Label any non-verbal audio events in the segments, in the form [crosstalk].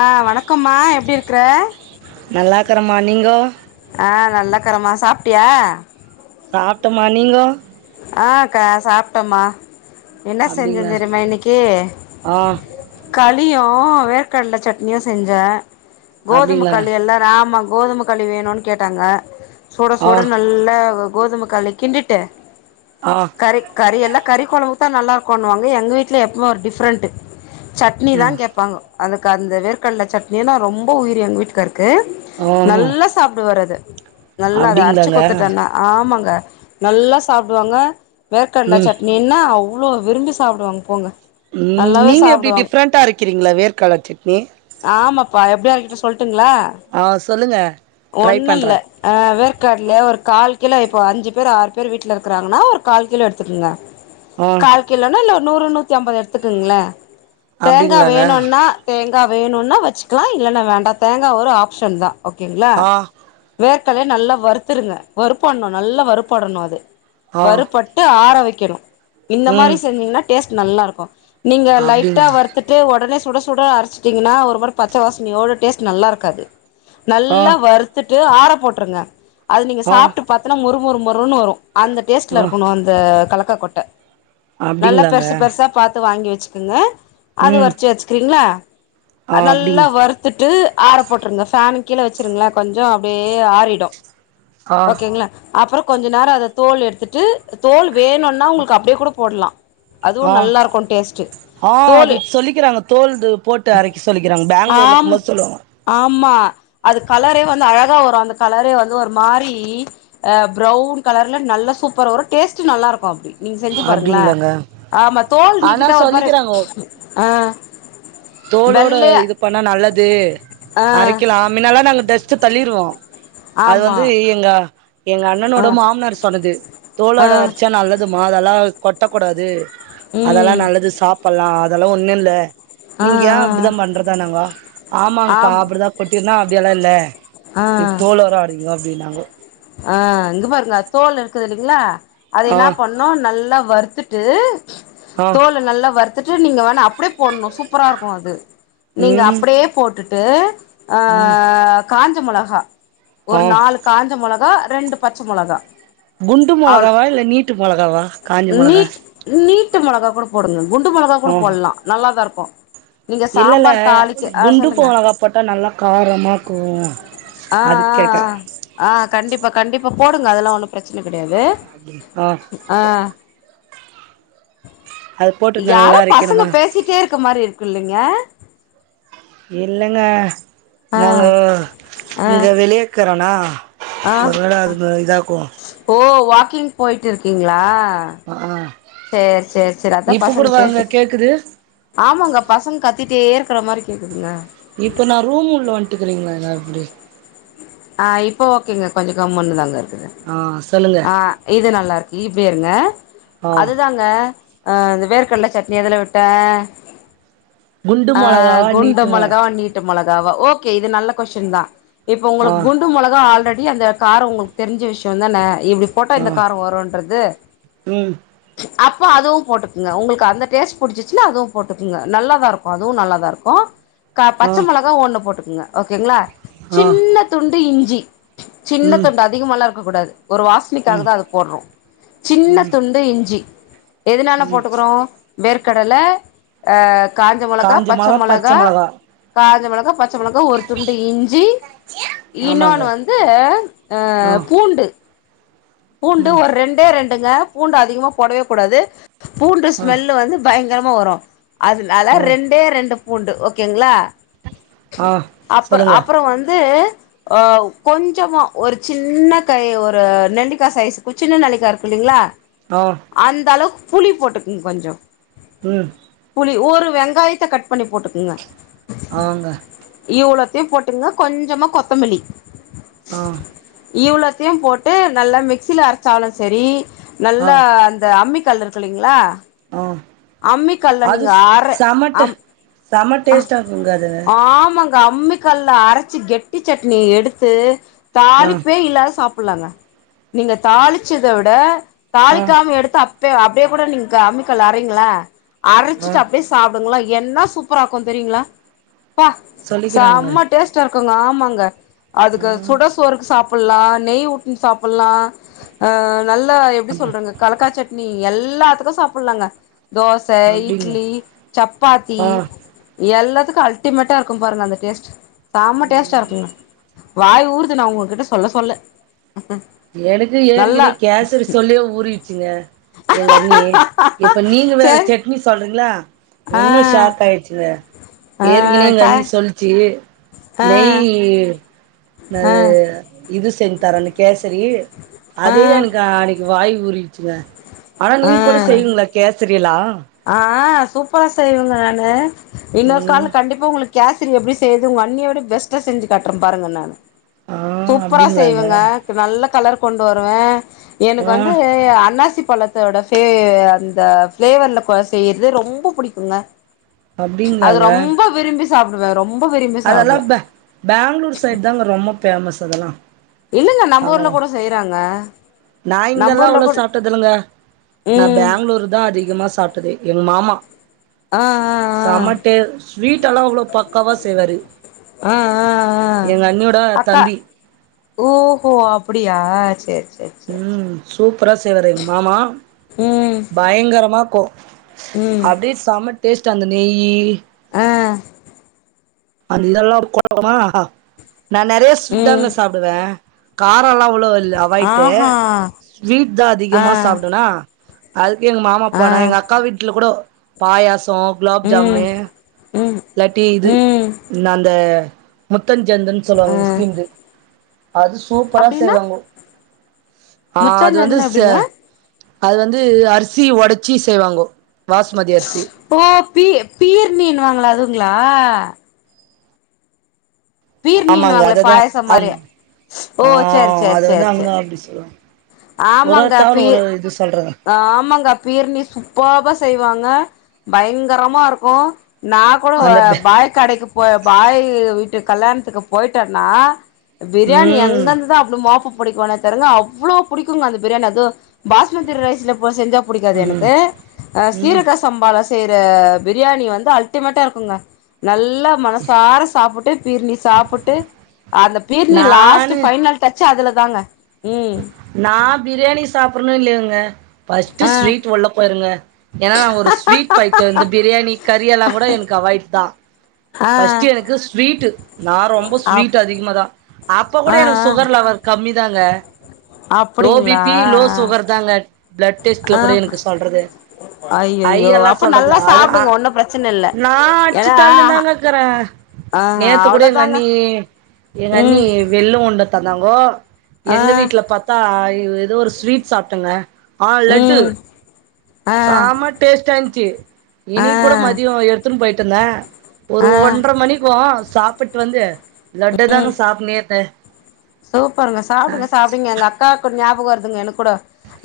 ஆ வணக்கம்மா எப்படி இரு க்ற நல்லாக்கிறமா நீங்கோ ஆ நல்லாக்கிரமா சாப்ட்டியா சாப்ட்டமா நீங்கோ ஆ கா சாப்ட்டமா என்ன செஞ்ச அப்டிங்களா தெரிமா இன்னிக்கு ஆ களி ஆ வேர்கட்ல சட்னியு செஞ்சே அப்டிங்களா கோதுமக்களி எல்லா ராமா கோதுமக்களி வேணுன்னு கேட்டாங்க சுட ஆ சுட நல்லா கோதுமக்களி கிண்டிட்டு ஆ கறி கறி எல்லா கறி கொழம் [unintelligible] நல்லா இருக்குனுவாங்க எங்கீட்ல எப்வுமே ஒரு டிஃப்ரெண்ட்டு சட்னி ம் தான் கேப்பாங்கொ அதுக்கு அந்த வேர்கட்ல சட்னினா ரொம்ப உயிரு எங்க வீட்டுகாருக் க்கு ஓஹோ நல்லா சாப்டுவாரத நல்லா அது அரைச்சு அப்டிங்களாங்க கொத்துட்டேனா ஆமாங்க நல்லா சாப்டுவாங்க வேர்க்கட்ல ம் சட்னினா அவ் இ்வளோ விரும்பி சப்டுவாங்க போங்க உம் நல்லாவே நீங்க எப்படி சாப்டுவாங்க டிஃப்ரெண்டா இருக்கிறீங்களா வேர்க கலர் சட்னி பா எப்டியு அவிங்கிட்ட சொல் டுங்களா ஆ சொல்லுங்க ட்ரை ஒன்னுல்ல பண்றே அஹ் வேற்கட்ல ஒரு கால் இல்ல இப்போ அஞ்ஜு பேர் ஆறு பேர் வீட்லிர் க்குறாங்கன்னா ஒரு கால் கிலோ எடுத்துக்கங்க ஆ கால் கிலோன இல்ல நூறு நூத்தி அம்பது எடுத்துக்குங்களே தேங்கா அப்டிங்களாங்க வேணுன்னா தே தேங்கா வேணுன்னா வச்சுக்கலா இல்லன்னா வேண்டா தேங்கா ஒரு ஆப்ஷன் தா ஓகேங்களா ஆ வேர்க் கல்லய நல்லா வருத்துருங்க வருப்பட்ணு நல்லா வருப்படணு அது ஆ வருபட்டு ஆர வெக் கெனு இந்த மாரி ம் செஞ்ஜிங்கன்னா டேஸ்ட் நல்லாருக்கும் நீங்க லைட்டா அப்டிங்களா வரத்துட்டு ஒடனே ஸ் சுட சுட அரச்சுட்டிங்கன்னா ஒருமாரி பச்ச வாசனையோட டேஸ்ட் நல்லாருக்காது ஆ நல்லா வருத்துட் ட்டு ஆர போட்ருங்க அது நீங்க ஆ சாப்ட்டு பாத்துனா மொறு மொறு முறுன்னு வரு அந்த டேஸ்ட்ல ஆ இருக்குணு அந்த கலக் காக்கொட்ட நல்லா அப்டிங்களாங்க பெர்சு பெர்சா பாத் து வாங்கி வெச்சுக்குங்க அது ம் வர்ச்சி வச்க்கிறீங்களா ஆ நல்லா அப்டிங் வருறுத்துட்டு ஆற போட்ருங்க ஃபேனுங் கீழ வச்சிருங்ளே கொஞ்சோ அப்டே ஆறிடு ஆ ஓகேங்களா அப்பறோ கொஞ்ச நேர அத தோல் எடுத்துட்டு தோல் வேணுனா உங்குள்க்கு அப்டே கூட போட்லா ஆஹ் ஆஹ் அது தோலு சொல்லிக்கிறாங்க தோல்து போட்டு அரக்கி சொல்லிகிறாங் பெங்ளூர்லெக்கும்மோது சொல்லுவாங்கொ ம்மா அது கலரே வந்து அழகாவரு அந்த கலரே வந்து ஒர் மாரி அஹ் பரவூன் கலர்ல நல்லா சூப்பர் வரு டேஸ்ட்டு நல்லாருக்கு அப்டி நீங் செஞ்சு பாருங்ளே அப்டிங்களாங்க ஆமா தோல் ஆனா நீக்கிட்டா ஒரு மாரி சொல்லிக்கிறாங்க ஆஹ் தோலோட இது பண்ணா நல்லது ஆ அரக்கிலா மின்னலா நாங்க டெஸ் டு தள்ளிருவோ அது ஆமா வந்து எங்க எங்க ஆ அண்ணனோட மாம்னார் சொன்னது ஆ தோளோட அர்ச்சா நல்லதுமா அதலா கொட்டக்கூடாது அதல்லா ம் நல்லது சாப்பல்லா அதலா ஒண்ணுல்ல ஆ நீங் ஏ அப்டிதா பண்றதா நாங்கோ ஆ ஆமாங்பா ஆம் அப்பிடிதா கொட்டிர்நா அப்டியலால்ல இத் தோல் வொரா ஆடுது அப்டின்னாங்கொ ஆஹ் இங்கு பாருங்கொ தோலிருக்குதில்லிங்ளா அது ஆ என்னா பண்ணு நல்லா வருத்துட் டூ ஆ தோல நல்லா வர் துட்டு நீங்க வானீ அப்டே போட்ணு சூப்பராருக்கு அது நீங்க ம் அப்படியே போட்டுட் டு ம் ஆஹ் காஞ்ச மொளஹா ஆ ஒரு நாலு காஞ்ச மொள கா ரெண்டு பச்ச மொளகா குண்டு அவ்ள மொளகாவா இல்ல நீட்டு மொளகாவா காஞ்ச மொளகா ட்டு மொளகா கூட போடுங்க குண்டு மொளகா ஆ கூடபோட்லா நல்லாதாருக் ஒ இல்லல்ல குண்டு போலகா போட்டா நல்லா காரமாக்கு ஆ ஆ அதுக் கேட்ட ஆ ஆ கண்டிப்பா கண்டிப்பா போடுங்க அதல்லா ஒன்னு ப்ரெச்ன கெட் எது ஆ ஆஹ் அது போட்டு யாரோ நல்லா பசங்க அரைக்கணுமா பேசிட்டே இருக்க மாரி இருக்கு இல்லங்க இல்லங்க ஆ நாங்க ஆ இங்க வெளியேக்கறோனா ஆ ஒரு வேள அது ப இதாக்கு ஓ வாக்கிங் போய்ட்டிருக்கீங்களா ஆஹ் சேரி சேரி சேரி அதா பசங்க பேசி கேக்குது ஆமாங்க பசங்க கத்திட்டே இரு க்கர மாரி கேக்குதுங்க இப்ப நா ரூம் உள்ள வன்ட்டிக்குறீங்களா அனா எப்டி ஆஹ் இப்ப ஓகேங்க கொஞ்ச கம்முனு தாங்க இரு ஆ சொல்லுங்க ஆஹ் இது நல்லாருக்கு இப்டியேருங்க ஆ அதுதாங்க அஅந்த வேர்கட்ல சட்னி எதுல விட்ட குண்டு மொளகாவா நீட்டு மா நீட்டு மொளகாவா ஓகே இது நல்ல கொஷின் தா இப்ப உங்களுக்கு ஆ குண்டு மொளகா ஆல்ரெட் டி அந்த காரோ உங்களுக்கு தெரிஞ்ச விஷ்யோ தான இப்டி போட்டா ஆ இந்த காரொ வருன்றது ம் அப்ப அதுவு போட்டுக்குங்க உங்களுக்கு அந்த டேஸ்ட் புடிச்சிச்சுன்னா அதுவு போட்டுக்குங்க நல்லாதா இருக்கு அதுவு நல்லாதா இருக்கு க ஆ பச்ச மொளகா ஒண்ணு போட்டுக்குங்க ஓகேங்களா ஆ சின்ன த்து இஞ்சி சின்ன ம் தொண்டதிகமால்லா இரு க்க கூடாது ஒரு வாசனிக்காக ம் தா அது போடுறோ சின்ன ம் துண்டு இஞ்சி எதுனால போட்டுக்குறோ வேர்க்கடல அஹ் காஞ்ச மொளகா பச்ச மொளகா கா ச மொளகா பச் ச்ச மொளகா ஒரு துண்டு இஞ்சி ஆமாங்க இனோன் வந்து ஆ பூண்டு பூண்டு ஒரு ரெண்டே ரெண் டுங்க பூண்டு அதிகமா போடவே கூடாது பூண்டு ஆ ஸ்மெல்லு வந்து பயங் தினமு வரோ அதுனால ஆ ரெண்டே ரெண்டு பூண்டு ஓகேங்ளா ஆ அப்புற சொல்லுங்க அப்புறோ வந்து ஆ கொஞ்சமா ஒரு சின்ன கை ஒரு நெல்லி கா சைஸ் ஒ சின்ன நெல்லிக்கா இருக் இல்லிங்ளா ஆ அந்தள புளிப் போட்டுக் கொஞ்சோ உம் ளி ஒரு வெங்காயத்த கட் பண்ணி போட்டுக்கோங்க ஆங்க இவ்ளோத்தையு போட்டுங்க கொஞ்சமா கொத்தமில்லி ஆ இவ்ளோத்தியு போட்டு நல்லா மி ஸ்சில அரச்சாலு செரி ஆ நல்லா அந்த அம்மி கல் இருக்குலீங்ளா ஆ அம்மிக்கல்ல அது நீங்க அற செம டே ஆம் செம அ டேஸ்ட்டா இருக்குங்க அது ஆமாங் கா அம்மிக் கல்ல அரச்சி கெட்டி சட்னி எடுத்து ஆ தாளிப்பே இல்லாத சாப் புல்லாங்க நீங்க தாளிச்சத விட ஆ தாளிக்காம எடுத்து அப் பே அப்டே கூட நீங்கா அம்மிக் கல்ல றிங்ளா ஆ அரைச்சிட்டு அப்டே சாப்டுங்ளே என்னா சூப்பராக்கோ தெரியுங்ளா பா சொல்லிக்கிறாங்க செம டேஸ்ட்டா இருக்கோங்க மாங்க ஆ அதுக்கு சுட சோறுக் சாப் புல்லா நெய் உட்டுனு சாப்புல்லா ஆ நல்லா எப்டி அப் சொல்றதுங்க கல்லக்கா சட்னி எல்லாத்துக்கும் சாப்புட்லாங்க தோச அப்டிங்களா இட்லி சப்பாத்தி ஆ எல்லா த்துக்கு அல்டிமேட்டா இருக்கும் பாருங்க அந்த டேஸ்ட் செம டேஸ்ட்டா இருக்குங்க வாய் ஊருது நா உங்ககிட்ட சொல்ல சொல்ல எனக்கு நல்லா ஏற்கனே கேசரி சொல்லவே ஊறிச்சுங்க எங்க அண்ணி இப்ப நீங்க வேற சேரி சட்னி சொல்றீங்களா ஆ உன்னும் ஷாக் ஆயிடுச்சு ஆ ஏற்கனே கா எங்கண்ணி சொல்லிச்சு ஆ நெய்யு ஆ என்னது இது செஞ் தரன்னு கேச ரி ஆ அதே எனக்கு அன்னைக்கு வாய் ஊறிட் ச்சுங்க ஆனா ஆ நீங்க கூட செய்வீங்களா கேசரி எல்லா ஆ சூப்பரா செய்வேங்க நானு இன்னொரு ம் கால்ல கண்டிப்பா உங்களுக்கு கேச சரி எப்டி செய்றது உங்க அண்ணிய விட பெஸ்ட்டா செஞ்சுக் காட்டுற பாருங்க நானு ஆ சூப்பரா அப்டிங்களாங்க செய்வேங்க நல்ல கலர் கொண்டு வருவ எனக்கு ஆ வந்து அன்னாசி பழத் தோட ஃபே அந்த ஃபிளேவர் கொ செய்யுறது ரொம்ப புடிக்குங்க அது ரொம்ப விரும்பி சாப்டுவேன் ரொம் அதெல்லாம் பே பேங்களூர் சைட் தாங்க ரொம்ப பேமஸ் அதெல்லா இல்லங்க நம்ம ஊர்ல அங்கதா கூட செய்றாங்க நா நம்ப இங்கெல்லா ஊர்ல அவ்ளோ கூட சாப்ட்டதில்லங்க நா ம் பேங்களூர் தா அதிகமா சாப்ட்டதே எங்க மாமா ஆ சம டே ஸ்வீட் எல்லா அவ்ளோ பக்காவா செய்வாரு ஆ ஆ ஆ எங்க அண்ணியோட அக்கா தம்பி ஓஹோ அப்டியா செரி ம் சூப்பரா செய்வாரு எங்க மாமா சேரி ம் பயங்கரமா கோ ம் அப்டியே சம டேஸ்ட்டு அந்த நெய்யி ஆ அந்தல்லா [inaudible] நா நெறைய ஸ்வீட் தாங்க ம் சாப்டுவே கா ரொல்லா அவ்ளோவ் இல்ல அவாய்ட்டு ஆஹா ஸ்வீட் தா ஆ அதிகமா சாப்டுவனா அது கே எங்க மாமா ஆ அப்ப நா எங்க அக்கா வீட்ல கூடொ பாயாஸ் தோ குலோப் ம் ஜாமுனு ம் இல்லாட்டி இது ம் அந்தந்த புத்தஞ்சந்துன் ஆ சொல்லுவாங்க முஸ்லிம்து அது சூப்பரா அப்டின்னா செய்வாங்கோ ஆ அது வந்து முச்சாஞ்சஞ்சுனா செ எப்டிங்க அது வந்து அரிசி ஒடச்சி செய்வாங்கோ பாஸ்மதி அரிசி ஓ பீ பியர் நீன்னு வாங்களே அது ங்களா பீர் ஆமாங்க நீனுவாங்களே அததா பாயச அந் மாரி ஓ ஆ செரி செரி செரி செரி ஒருரோரு தகவ ஒரு இது சொல் ஆமாங்க பீர்னி சூப்பப்பா செய்வாங்க பயங்கரமா இருக்கும் நா கூட அந்த பே பாய் கடைக்கு போய் பாய் ட்டு கல்யாணத்துக்கு போயிட்டனா பிரியாணி ம் எங்கருந்து தான் அவ்ளோ மோப் புடிக்குவானே பெறகு அவ்ளோ புடிக்குங்க அந்த பிரியாணி அது பாஸ் ஃபுயிர் சீரக ரைஸ்ல உப்மா செஞ்சா புடிக்காது ம் எனக்கு ம் சீரக சம்பா ரஸ் செய்ற பிரியாணி வந்து அல்ட்டிமேட்டா இருக்கோங்க நல் நல்லா மனசார சாப்புட்டு பீர்னி சாப்புட்டு அந்த பீர்னி லாஸ்ட் நானு ஃபைனல் டச் ச்சு அதுல தாங்க ம் நா பிரியாணி சாப்புட்றேனோ இல்லையேங்க பஸ்ட்டு ஆ ஸ்வீட் உள்ள போயிருங்க ஏன்னா நா ஒரு ஸ்வீட் பைத்தியோ இந்த பிரியாணி கறி எல்லா கூட எனக்கு அவாய்ட் தா ஆ பஸ்ட்டு எனக்கு ஸ்வீட்டு நா ரொம்ப அப் ஸ்வீட் அதிகமா தா அப்ப கூட ஆ எனக்கு ஆ சுகர் லெவல் கம்மிதாங்க லோ அப்டிங்களா பீப்பீ லோ சுகர் தாங்க ப்ளட் டெஸ்ட்ல ஆ கூட எனக்கு சொல்றது ஐ ஐயையோ எல்லா அப்ப சொல்றது நல்லா அது ஆ சாப்டுங்க ஒன்னு பிரச்சன இல்ல நா ஏன்னா அச்சுத்தள்னுதாங்கக்குறே ஆ நேத்து கூட எங்க அவ்ளோதாங்க அண்ணி எங்க அண்ணி ம் வெல்லோ கொண்ட தந்தாங்கோ ஆ எங்க வீட்ல பத் நா ஏதோ ஒரு ஸ்வீட் சாப்ட்டேங்க ஆ லட்டு ம் ஆ செம டேஸ்ட்டா இருந்துச்சு ஆ இன்னிக்கு கூட மதியம் எடுத்துன்னு போய்ட்டுருந்த ஒரு ஆ ஒன்ற மணிக்கோ சாப் ப்புட்டு வந்து லட்ட ம் தாங்க சாப்னேருந்த சூப்பருங்க சாப்டுங்க சாப்டுங்க எங்க அக்கா க்கு ஞாபக வருதுங்க எனக்கூட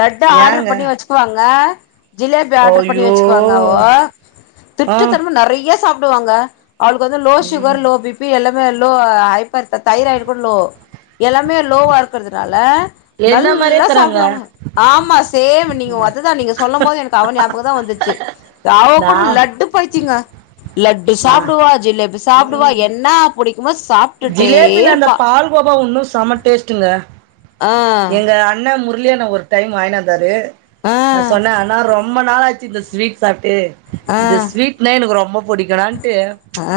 லட்ட ஆட்ர்ரு ஏங்க பண்ணி வச்சுக்குவாங்க ஜிலேபி ஆட்ர்ரு பண்ணி ஐயோ வச்சுக்குவாங்கோவோ ஆ திருட்டுத்தனமா நறைய சாப் ப்டுவாங்க அவளுக்கு வந்து லோ ம் ஷுகர் லோ பீப்பீ எல்லா லோ ஹப்பர் த தைராய்டு கூட லோ எல்லாமே லோவா இருக்கறதுனால் தால என்ன மாரியே நல்லா இக்குறாங்க சாப்டுவாங்க ஆமா சேம் நீங்க அதுதா நீங்க சொல்லம் போது எனக்கு அவ ஞாபகதா வந்துச்சு அவ நா கூட லட்டு பையித்தியங்க லட்டு நா சாப்டுவா ஜிலேபி சாப்டுவா ம் என்னா புடிக்குமோஸ் ஜிலேபில அந்த பால் கோவா ஒன்னுஸ் சம்ம டேஸ்ட்டுங்க ஆ எங்க அண்ண முர் லி அண்ண ஒரு டைம் வாய்ணு வந்தாரு ஆ நா சொன்ன அண்ணா ரொம்ப நாள் ஆச் சி இந்த ஸ்வீட் சாப்ட்டு ஆ இந்த ஸ்வீட்னா எனக்கு ரொம்போ புடிக்குணான்ட்டு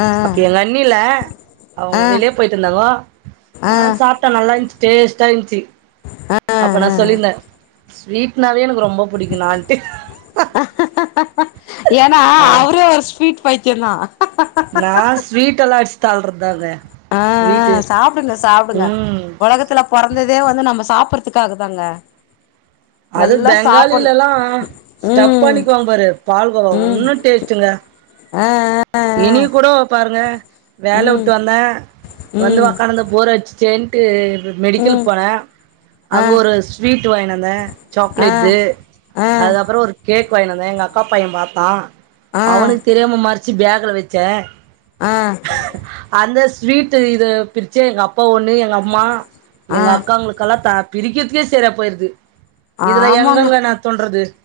ஆ அப்ப எங்க அண்ணி இல்ல அவுங்கொ ஆ வெளிய போய்ட்ருந்தாங்கோ ஆ நா சாப்ட்ட நல்லா இந்த்ச் டேஸ்ட்டா இந்த்ச்சி அப்ப நா ஆ சொல்லிர்ந்த ஸ்வீட்னாவே எனக் கு ரொம்ப புடிக்குன்ணான்ட்டு ஏனா அவரே ஒரு ஸ்வீட் பைத்தியந்தா நா ஸ்வீட்டல்லா அடிச் தள்றதானே ஆ ஆ சாப்டுங்க சாப்டுங்க ம் ஒலகத்துல பொறந்ததே வந்து நம்ம சாப் புர்றத்துக்காகதாங்க அது பெங்காலிலேல்லா ஸ்டஃப் ம் பண்ணிக்குவா பாரு பால்கோவா ம் உன்னு டேஸ்ட்டுங்க இனிக் கூடோ பாருங்க வேல உட்டு ம் வந்த வந்து ம் வக்காந்துர்ந்த போரட் சிச்சேன்ட்டு மெடிக்கலுக் ம் போன ஆ அங்க ஒரு ஸ்வீட் வாய்னு வந்த ஆ சாக்லேட்டு ஆ அது அப்பறொ ஒரு கே க் வாய்னு வந்த எங்க அக்கா பைய பாத்தா ஆ அவனுக் தெரியாம மறச் சி பேகுல வெச்சே ஆ அந்த ஸ் ஸ்வீட்டு் இத பிரிச்சே எங்க அப் பா ஒண்ணு எங்க அம்மா ஆ எங்க அக்காங்களுக்கெல்லா த பிரிக்கெற்துலயே செரியா போய்ருது ஆமாங்க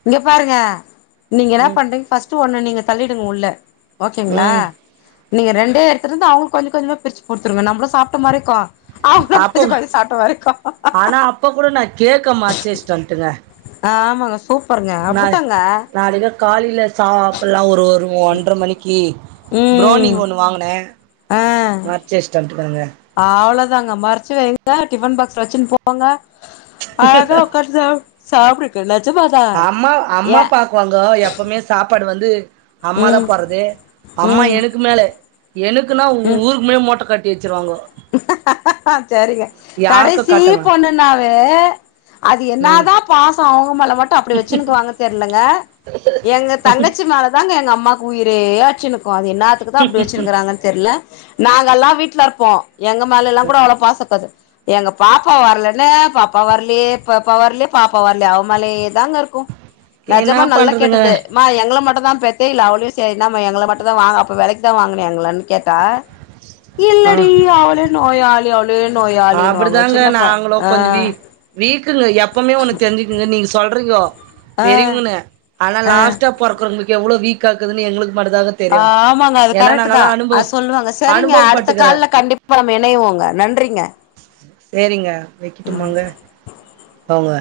இங்க பாருங்க நீங்க என்ன ம் பண்றீங்க ஃபஸ்ட்ட ஒண்ணு நீங்க தள்ளிடுங்க உள்ள ஓகேங்களா ம் நீங்க ரெண்டே எடுத்துருந்து அவங்களு கொஞ்ச கொஞ்சமா பிரிச்சு கொடுத்துருங்க நம்ள சாப்ட்ட மாரிக்கு அப்ப ஆனா அப்ப கூட நா கேட்க மாச்சேச்சன் ஆமாங்க சூப்பருங்க அப்படித்தாங்க காலில சாப்பல்லா ஒரு ங்க ஒண்டர்ர மணிக்கு புரோனி ம் ஒண்ணு வாங்கனே மறச்ச இஷ்டம் ப்பங்க அவ்வளோதாங்க மறைச்சு வைங்க டிஃபன் பாக்ஸ்ல வச்சுன்னு போங்க அழகா உக்காந்து சாப் சாப்டுங்க நெஜமாதா அம்மா அம்மா ஏ பாக்குவாங்க எப்பவுமே சாப்பாடு வந்து அம்மா தா ம் போறது அம்மா ம் எனக்கு மேல எனக்குன்னா ம் ஊருக்குமே மோட்டை கட்டி வச்சிருவாங்க யாருக்க காட்டவ ஆ அது என்ன தா பாச அவங்க மேல மட்டு அப்டி வச்சுன்னுக்குகாங்க தெரியலங்க எங்க தங்கச்சி மேல தான்ங்க எங்க அம்மா மக்கு உயரேயச்சின்னு அது என்னாத்துக்கு தா அப்டி வச்சிருக்காங்க நாங்கல்லா வீட்ல இருப்போ எங்க மேலலா கூட அவ்ள பாசக்காது எங்க பாப்பா வரலன்னே பாப்பா வரலியே பாப்பா வரலியா பாப்பா வரலியா அவமேலியா தாங்க இருக்கு என்ன நஜமா நல்லா பண்றதுங்க கேட்டது மா எங்கள மட்டுந்தா த்த இல்ல அவளும் சரி ந எளை மும் தான் வாங்க அப்ப வெளைக்குதா வாங்கனு எங்க கேட்டா இல்லடி அவளே நோயாளி அவ்ள் அப்டிதாங்க நாங்களோ ஆ கொஞ்ச வீ வீக்குங்க எப்பமே ஒன்னு தெரிஞ்சுக்குங்க நீங்க சொல் க்றியோ ஆ பெரியவங்கன்னு ஆனா ஆ லா்ட பொறவங்களுக் எவ்ளோ வீக் கேக்குதுன்னு எங்களுக்கு மட்டும்தாங்க தெரியும் ஆமாங்க அது ஏன்னா கரெக்ட் தா நாங்கெல்லாம் அனுபவ அ சொல்லுவாங்க சரிங்க அடுத்த அனுபவப்பட்டுக்கிறேன் கால்ல கண்டிப்பா இணைய்வோங்க நன் றிங்க சரிங்க வக்கிட்டுமாங்க அவுங்க